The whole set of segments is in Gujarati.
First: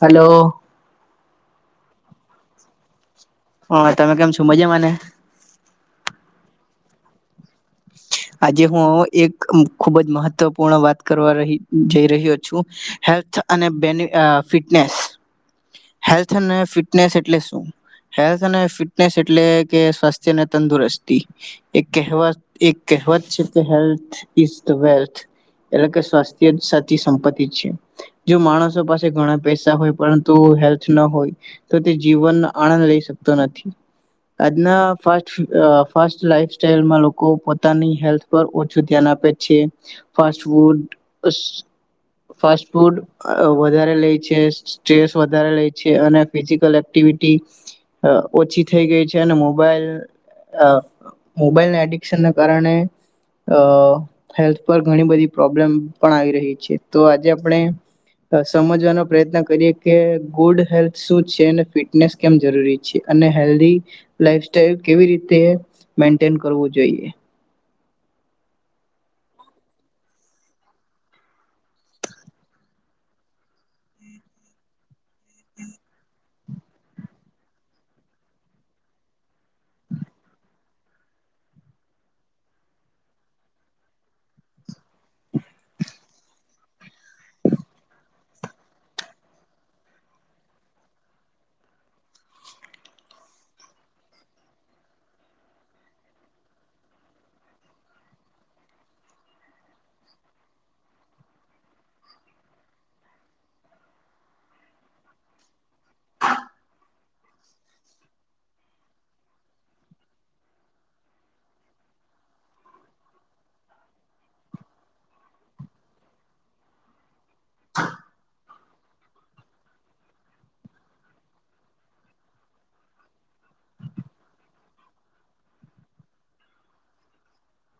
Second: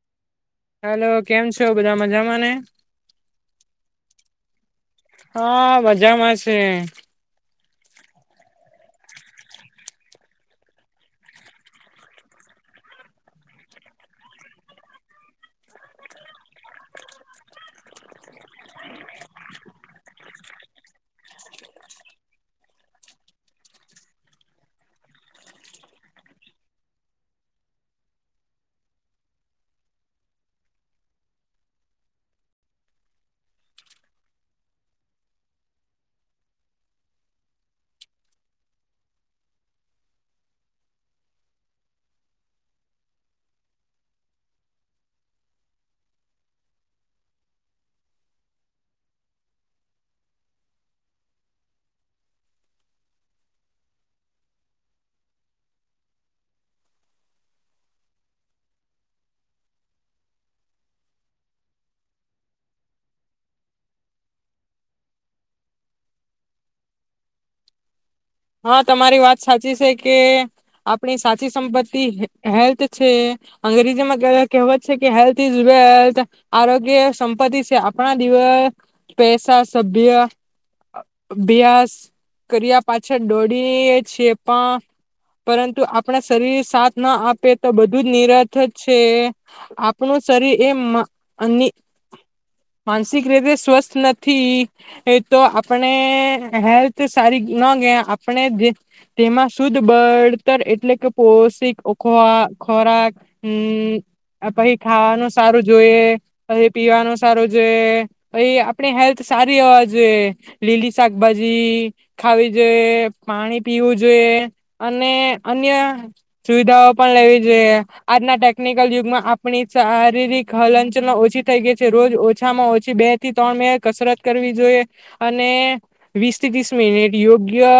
હલો. હેલો કેમ છો બધા મજામાં ને હા તમે કેમ છો મજામાં? ને હા મજામાં છે [unintelligible] આજે હું એક ખુબ જ મહત્વપૂર્ણ વાત કરવા રહી જઈ રહ્યો છું. હેલ્થ અને બેની ફિટનેસ. હેલ્થ અને ફિટનેસ એટલે શું? હેલ્થ અને ફિટનેસ એટલે કે સ્વાસ્થ્યને તંદુરસ્તી એ કહેવા એક કહેવત છે કે હેલ્થ ઈઝ વેલ્થ એટલે કે સ્વાસ્થ્ય સાચી સંપતિ છે જો માણસો પાસે ઘણા પૈસા હોય પરંતુ હેલ્થ ન હોય તો તે જીવન આનંદ લઈ શકતો નથી. આજના ફાસ ફાસ્ટ લાઈફ સ્ટાઈલમાં લોકો પોતાની હેલ્થ પર ઓછું ધ્યાન આપે છે ફાસ્ટ ફૂડ સ ફાસ્ટ ફૂડ વધારે લે છે સ્ટ્રેસ વધારે લે છે અને ફિઝિકલ એક્ટિવિટી અ ઓછી થઈ ગઈ છે અને મોબાઈલ અ મોબાઈલ નેટ વેકેશન કારણે હેલ્થ પર ઘણી બધી પ્રોબ્લેમ પણ આવી રહી છે તો આજે આપણે સમજવાનો પ્રયત્ન કરીએ કે ગુડ હેલ્થ શું છે અને ફિટનેસ કેમ જરૂરી છે અને હેલ્થી લાઈફ સ્ટાઇલ કેવી રીતે મેન્ટેન કરવું જોઈએ. હા તમારી વાત સાચી છે કે આપણી સાચી સંપત્તિ હેલ્થ છે. અંગ્રેજીમાં કહેવત છે કે હેલ્થ ઇઝ વેલ્થ આરોગ્ય સંપત્તિ છે. આપણા દિવસ પૈસા સભ્ય અભ્યાસ કર્યા પા છળ દોડી એ છીએ પણ પરંતુ આપણા શરીર સાથ ના આપે તો બધું જ નિરથ છે આપણું શરીર એ માનસિક રીતે સ્વસ્થ નથી. તો આપણે હેલ્થ સારી ન આપણે તેમાં શુદ્ધ બળતર એટલે કે પોષિક ખોરાક. હમ્મ પછી ખાવાનું સારું જોઈએ, પછી પીવાનું સારું જોઈએ, પછી આપણી હેલ્થ સારી હોવા જોઈએ. લીલી શાકભાજી ખાવી જોએ, પાણી પીવું જોઈએ અને અન્ય સુવિધાઓ પણ લેવી કે આજના ટેક્ટ ટેકનિકલ યુગમાં આપણી શારીરિક હલનચલન ઓછી થઈ ગઈ છે. રોજ ઓછામાં ઓછી બે થી ત્રણ મિનિટ કસરત કરવી જોઈએ અને વીસ થી ત્રીસ મિનિટ યોગ્ય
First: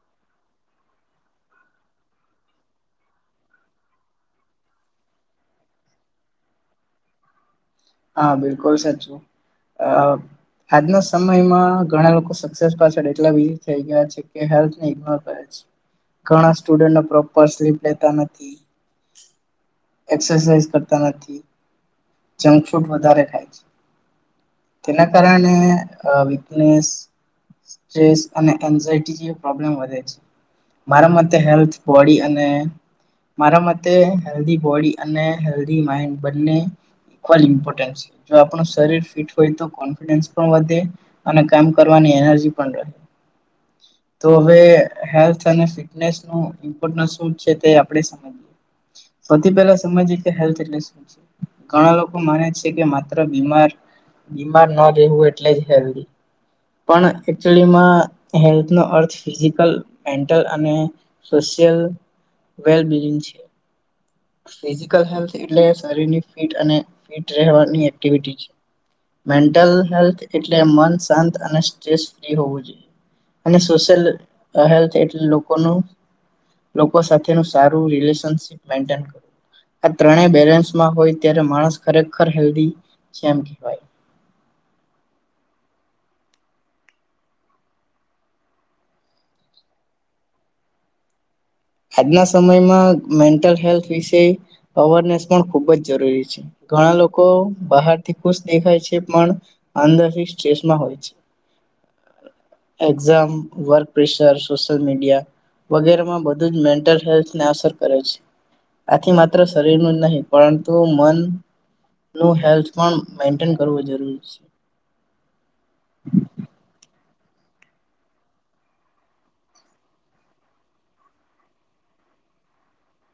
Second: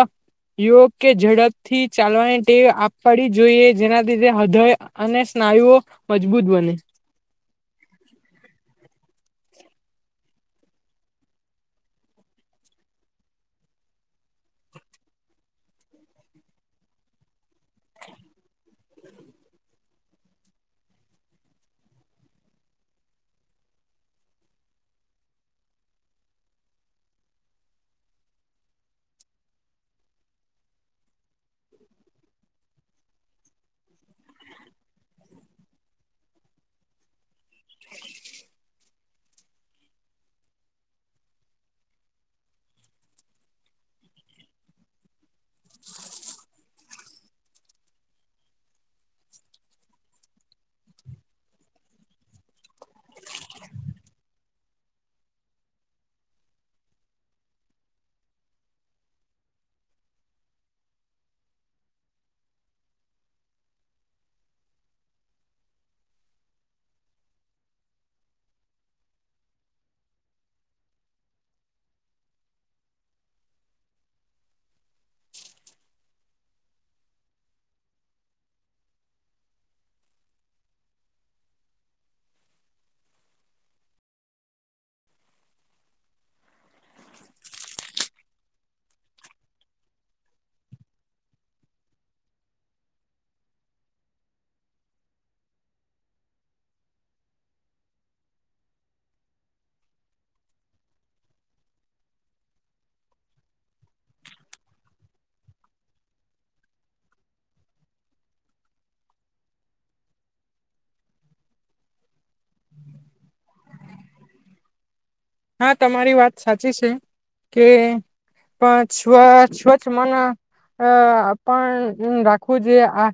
યોગ કે ઝડપ થી ચાલવાની ટેવ આપડી જોઈએ. જેના લીધે હૃદય અને સ્નાયુઓ મજબૂત બને. હા બિલકુલ સાચું અ આજના સમયમાં ઘણા લોકો સક્સેસ પાછળ એટલા વિલીન થઈ ગયા છે કે હેલ્થ ઈગ્નોર કરે છે. ઘણા સ્ટુડન્ટ પ્રોપર સ્લીપ લેતા નથી. એક્સાઈઝ કરતા નથી, જંગ ફ્રૂટ વધારે ખાય છે. તેના કારણે અ વિક્નેસ સ્ટ્રેસ અને એન્ઝાઇટી ની પ્રોબ્લમ વધે છે મારા મતે હેલ્થ બોડી અને મારા મતે હેલ્દી બોડી અને રી માઈન્ડ બને હોય ઇમોર્ટન્ટ હોય છે જો આપણું શરીર ફિટ હોય તો કોન્ફિડન્સ પણ વધે અને કામ કરવાની એનજી પણ રહે તો હવે હેલ્થ અને ફિટનેસ નુ ઇમોર્ટન્ટ શું છે તે આપણે સૌથી પેલા સમજી કે હેલ્થ એટલે શું છે. ઘણા લોકો માને છે કે માત્ર બીમાર બીમાર ન રહેવું એટલે જ હેલ્થ પણ હેલ્થનો અર્થ ફિઝિકલ, મેન્ટલ અને સોશિયલ વેલ્બિન છે. ફિઝિકલ હેલ્થ એટલે શરીરની ફિટ અને ફિટ રહેવાની એક્ટિવિટી છે. મેન્ટલ હેલ્થ એટલે મન શાંત અને સ્ટ્રેસ ફ્રી હોવુ જોઈએ અને સોશિયલ હેલ્થ એટલે લોકોનું લોકો સાથેનું સારું રિલેશન મેઇન્ટેન આ ત્રણેએ બેલેન્સ માં હોય ત્યારે માણસ ખરેખર હેલ્દી છે એમ કહેવાય. આજના સમયમાં મેન્ટલ હેલ્થ વિશે અવેરનેસ પણ ખુબ જ જરૂરી છે. ઘણા લોકો બહારથી ખુશ દેખાય છે પણ અંદર સ્ટ્રેસમાં હોય છે. Exam, work pressure, social media વગેરેમાં મેન્ટલ હેલ્થને અસર કરે છે. આથી માત્ર શરીરનું જ નહી પરંતુ મન નું હેલ્થ પણ મેન્ટેન કરવું જરૂરી છે. હા તમારી વાત સાચી છે કે પણ સ્વ સ્વચ્છ મન અ પણ રાખવું જોઈએ. આ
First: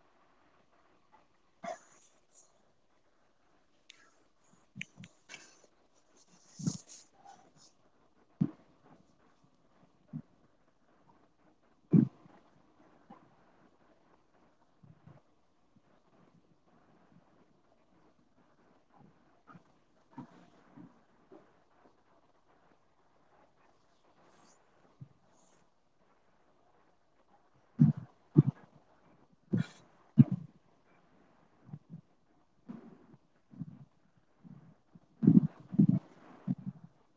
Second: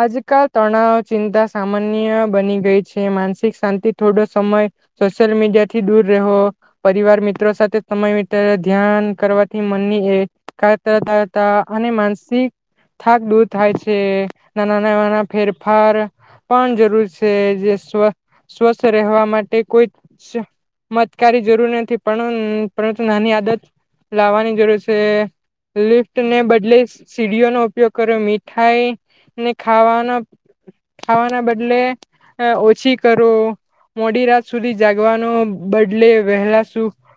આજકાલ તણાવ, ચિંતા સામાન્ય બની ગઈ છે માનસિક શાંતિ થોડો સમય સોશિયલ મીડિયા થી દૂર રહો પરિવાર મિત્રો સાથે સમય ધ્યાન કરવાથી મનની એકાગ્રતા તા અને અને માનસિક થાક દૂર થાય છે નાના નાના ફેરફાર પણ જરૂર છે જે સ્વ સ્વસ્થ રહેવા માટે કોઈ કારી જરૂર નથી પણ પરંતુ નાની આદત લાવવાની જરૂર છે લિફ્ટને બદલે સીડીઓનો ઉપયોગ કર્યો મીઠાઈને ખાવાનો ખાવાના બદલે ઓછી કરો મોડી રાત સુધી જાગવાનું બદ એટલે વહેલા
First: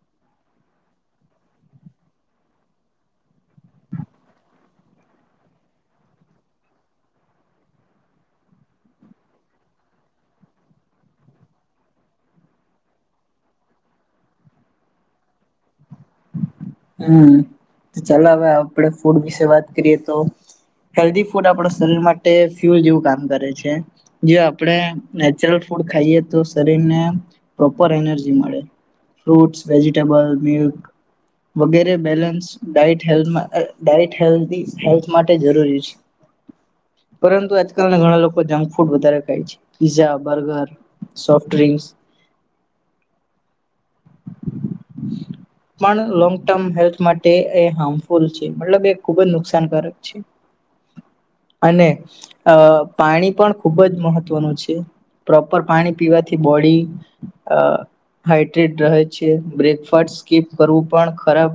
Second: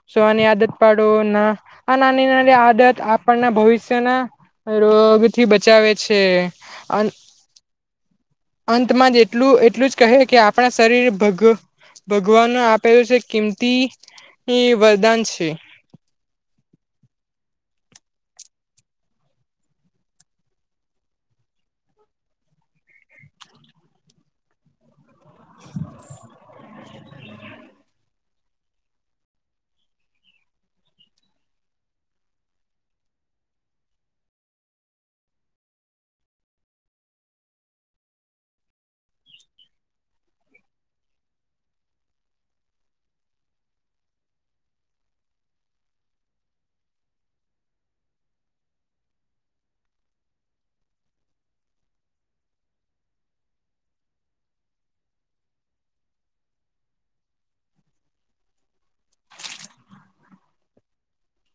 સુવાની આદત પાડો ના આ નાની નાની આદત આપણના ભવિષ્યના રોગથી બચાવે છે અંત અંતમાં જ એટલું એટલું જ કહે કે આપણા શરીર ભગ ભગવાન આપેલું છે કિમ તિ એ વરદાન છે હમ્મ ચાલો હવે આપડે ફૂડ વિશે વાત કરીએ તો હેલ્ધી ફૂડ આપણા શરીર માટે ફ્યુલ જેવું કામ કરે છે જે આપણને નેચરલ ફૂડ ખાઈએ તો સર શરીરને પ્રોપર એનર્જી મળે ફ્રૂટ વેજીટેબલ મિલ્ક વગેરે balance diet diet health diet health માટે જરૂરી છે પરંતુ આજકાલના ઘણા લોકો જંક ફૂડ વધારે ખાય છે પીઝા બર્ગર સોફ્ટ ડ પણ લોંગ ટર્મ હેલ્થ માટે એ હાર્મફુલ છે મતલબ એ ખૂબ જ નુકસાનકારક છે, અને અહ પાણી પણ ખૂબ જ મહત્વનું છે. પ્રોપર પાણી પીવાથી બોડી અહ હાઈડ્રેટ રહે છે. બ્રેકફાટસ સ્કિપ કરવું પણ ખરાબ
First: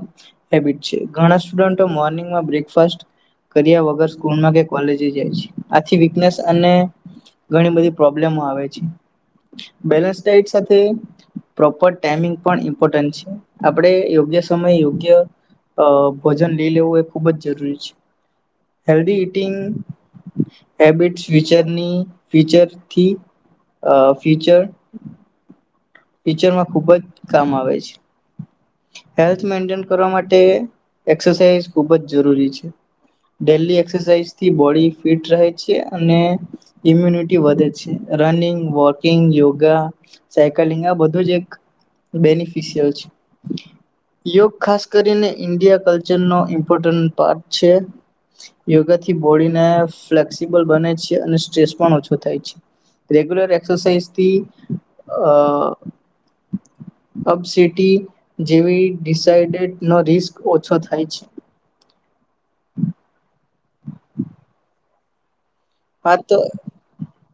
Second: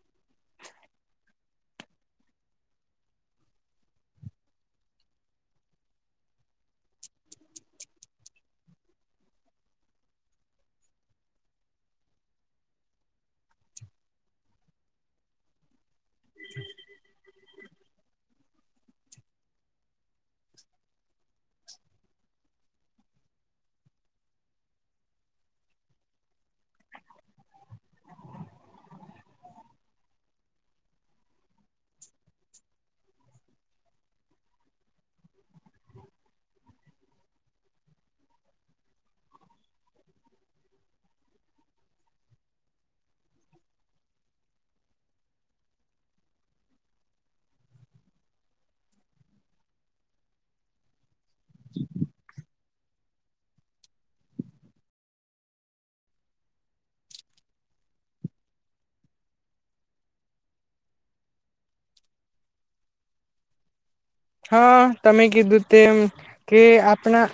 હેબિટ છે. ઘણા સ્ડુન્ટો મોર્નિંગમાં બ્રેકફાસ્ટ કર્યા વગર સ્કૂલમાં કે કોલેજે જાય છે, આથી વિકનેસ અને ઘણી બધી પ્રોબ્લેમો આવે છે. બેલેન્સ ડાયટ સાથે પ્રોપર ટાઈમિંગ પણ ઇમ્પોર્ટન્ટ છે. આપણે યોગ્ય સમયે યોગ ગયો અહ ભોજન લઈ લેવું એ ખૂબ જ જરૂરી છે. હેલ્ધી ઇટિંગ હેબિટ્સ ફીચરની ફીચરથી અહ ફીચર ફીચરમાં ખૂબ જ કામ આવે છે. હેલ્થ મેન્ટેઈન કરવા માટે એક્સરસાઈઝ ખુબ જ જરૂરી છે. ડેઈલી એક્સરસાઈઝથી બોડી ફિટ રહે છે અને ઈમ્યુનિટી વધે છે. Running, walking, yoga cycling આ બધું જ એક બેનીફ છે. યોગ ખાસ કરીને ઇન્ડિયા કલ્ચર નો ઇમ્પોર્ટન્ટ પાર્ટ છે. યોગાથી બોડીને ફ્લેક્સિબલ બને છે. અને સ્ટ્રેસ પણ ઓછો થાય છે. રેગ્યુલર એક્સરસાઇઝથી અહ અપસિટી જેવી ડિસાઇડેડ નો રિસ્ક ઓછો થાય છે. હા તમે કીધું તેમ હા તો કે આપણા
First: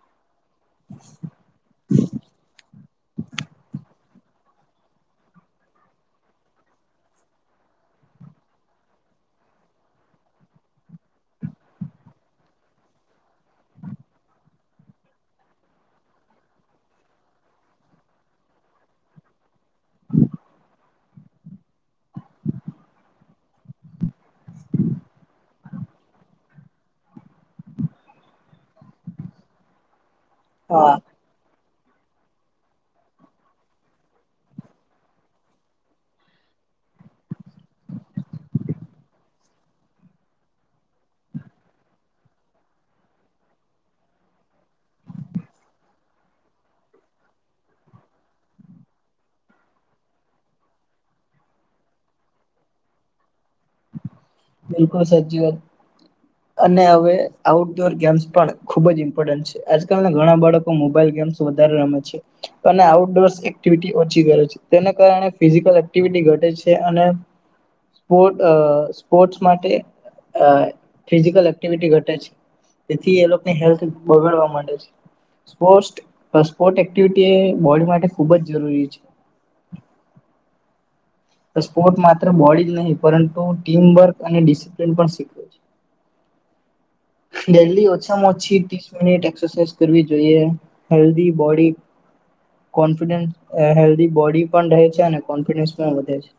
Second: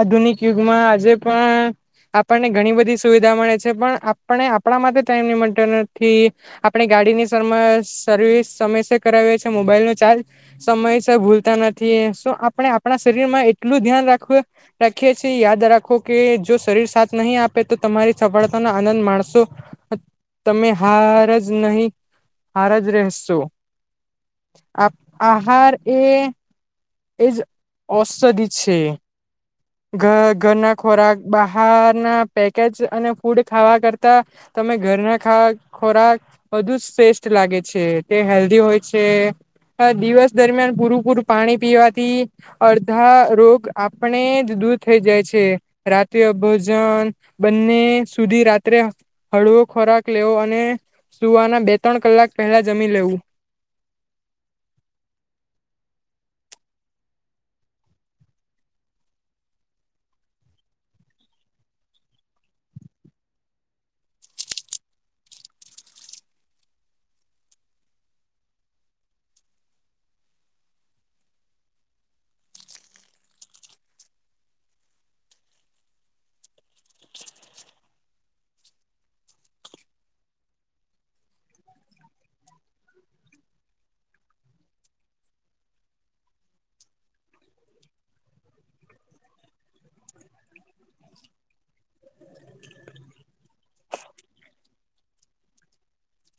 આધુનિક યુગમાં આજે પણ આપણને ઘણી બધી સુવિધા મળે છે પણ આપણે આપણા માટે ટાઈમ નહિં મળતો નથી. આપણે ગાડીની સમર સર્વિસ સમયસર કરાવીએ છે, મોબાઈલ નો ચાર્જ સમયસ [unintelligible] ભૂલતા નથી સો આપણે આપણા શરીર માં એટલું ધ્યાન રાખવું રાખીએ છીએ, યાદ રાખો કે જો શરીર સાથ નહીં આપે તો તમારી સફળતાનો આનંદ માણસો તમે હાર જ નહીં હાર જ રહેશો. આ આહાર એ એજ ઔષધિ છે. ઘર ઘરના હા ખોરાક બા બહારના પેકેજ અને ફૂડ ખાવા કરતા તમે ઘરના ખા ખોરાક બધુ જ શ્રેષ્ઠ લાગે છે. તે હેલ્ધી હોય છે. અહ દિવસ દરમિયાન પૂરું-પૂરું પાણી પીવાથી અડધા રોગ આપણે જ દૂર થઈ જાય છે. રાત્રે ભોજન બંને સુધી રાત્રે હળવો ખોરાક લેવો અને સુવાના બે ત્રણ કલાક પહેલા જમી લેવું. બિલકુલ સાચી વાત, અને હવે આઉટડોર ગેમ્સ પણ ખુબ જ ઇમ્પોર્ટન્ટ છે. આજકાલના ઘણા બાળકો મોબાઈલ ગેમ્સ વધારે રમે છે, અને આઉટડોરસ એક્ટિવિટી ઓછી કરે છે. તેના કારણે ફિઝિકલ એક્ટિવિટી ઘટે છે, અને સ્પોર્ટ અહ સ્પોર્ટ્સ માટે અહ ફિઝિકલ એક્ટિવિટી ઘટે છે. તેથી એ લોકને હેલ્થ બગાડવા માંડે છે. સ્પોર્ટ્સ સ્પોર્ટ એક્ટિવિટી એ બોડી માટે ખૂબ જ જરૂરી છે. સ્પોર્ટ માત્ર બોડી જ નહીં પરંતુ ટીમવર્ક અને ડિસીપ્લીન પણ શીખવે છે. ડેલી ઓછામાં ઓછી ત્રીસ મિનિટ એક્સરસાઇઝ કરવી જોઈએ. હેલ્ધી બોડી કોન્ફિડડ અહ હેલ્ધી બોડી પણ રહે છે અને કોન્ફિડન્સ પણ વધે છે.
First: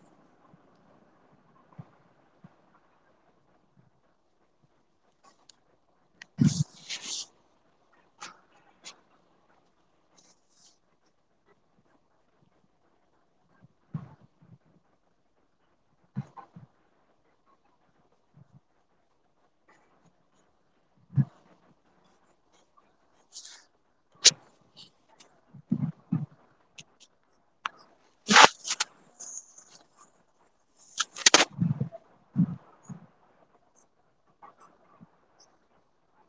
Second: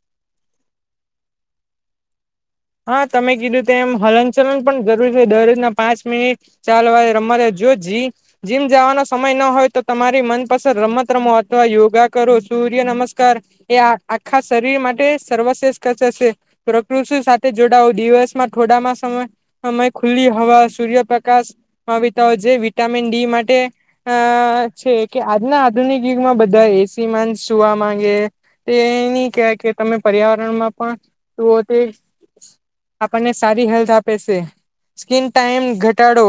હા તમે કીધું તેમ હલનચલન પણ કરવું જોઈએ. દરરોજના પાંચ મિનિટ ચાલવા રમવા જો જી જીમ જવાનો સમય ન હોય તો તમારી મનપસંદ રમત રમો અથવા યોગા કરો. સૂર્ય નમસ્કાર એ આ આખા શરીર માટે સર્વશ્રેષ્ઠ કસરત સે. પ્રકૃતિ સા સાથે જોડાઓ, દિવસમાં થોડામાં સમ સમય ખુલ્લી હવા, સૂર્યપ્રકાશ, કવિતાઓ જે વિટામિન ડી માટે આ છે કે આજના આધુનિક યુગમાં બધા એસીમાં ન સુવામાં ન એ તેની કેય કે તમે પર્યાવરણમાં પણ જોઓ તે આપણને સારી હેલ્થ આપે છે. સ્કિન ટાઈમ ઘટાડો,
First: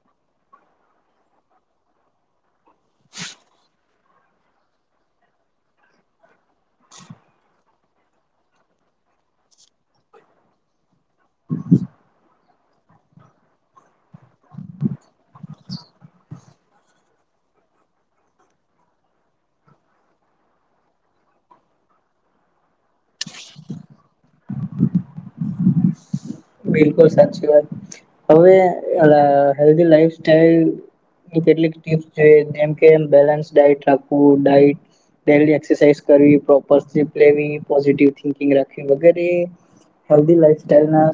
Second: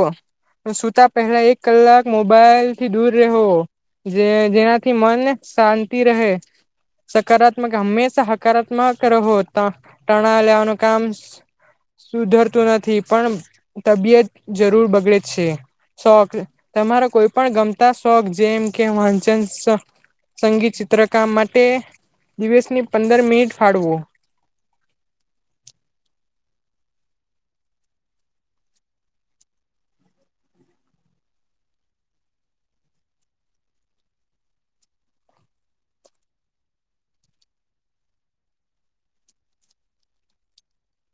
સુતા પહેલા એક કલાક મોબાઈલથી દૂર રેહો, જે જેનાથી મન શાંતિ રહે, સકારાત્મક હંમેશા હકારાત્મક રહો, ટ ટણા લેવાનું કામ સુ સુધરતું નથી પણ તબિયત જરૂર બગડે છે. શોખ તમારો કોઈ પણ ગમતા શોખ જેમ કે વાંચન શોખ, સંગીત ચિત્રકામ માટે દિવસની પંદર મિનિટ ફાળવો. બિલકુલ સાચી વાત. હવે ઓલાં હેલ્ધી લાઈફ સ્ટઈલની કેટલીક ટીપ્સ છે જેમકે બેલેન્સ ડાઈટ રાખવું, ડાઈટ ડેલી એકસરસાઈઝ કરવી [unintelligible] લેવી, પોઝિટીવ થિંકિંગ રાખવી વગરે હેલ્ધી લાઈફસ્ટાઈલના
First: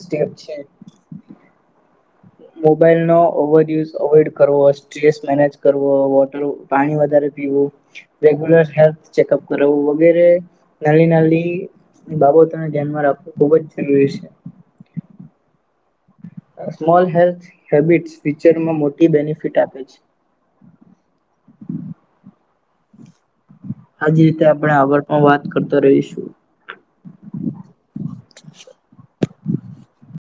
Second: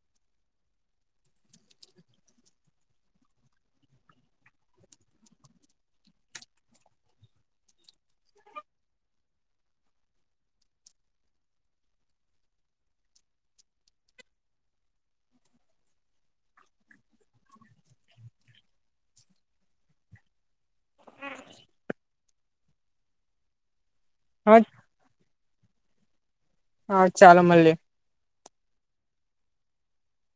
સ્ટેપ છે. મોબાઈલનો ઓવરયુઝ અવોઈડ કરવો, સ્ટ્રેસ મેનેજ કરવો, વોટરું પાણી વધારે પીવું, રેગ્યુલર હેલ્થ ચેકઅપ કરાવું વગેરે નાની નાલી બાબતોને ધ્યાનમાં રાખવું ખૂબ જ જરૂરી છે. સ્મોલ હેલ્થ હેબિટ્સ ફીચરમાં મોટી બેનિફિટ આપે છે. આજ રીતે હા આપણે આગળ પણ વાત કરતા રહીશ. હા ચાલો મલીએ.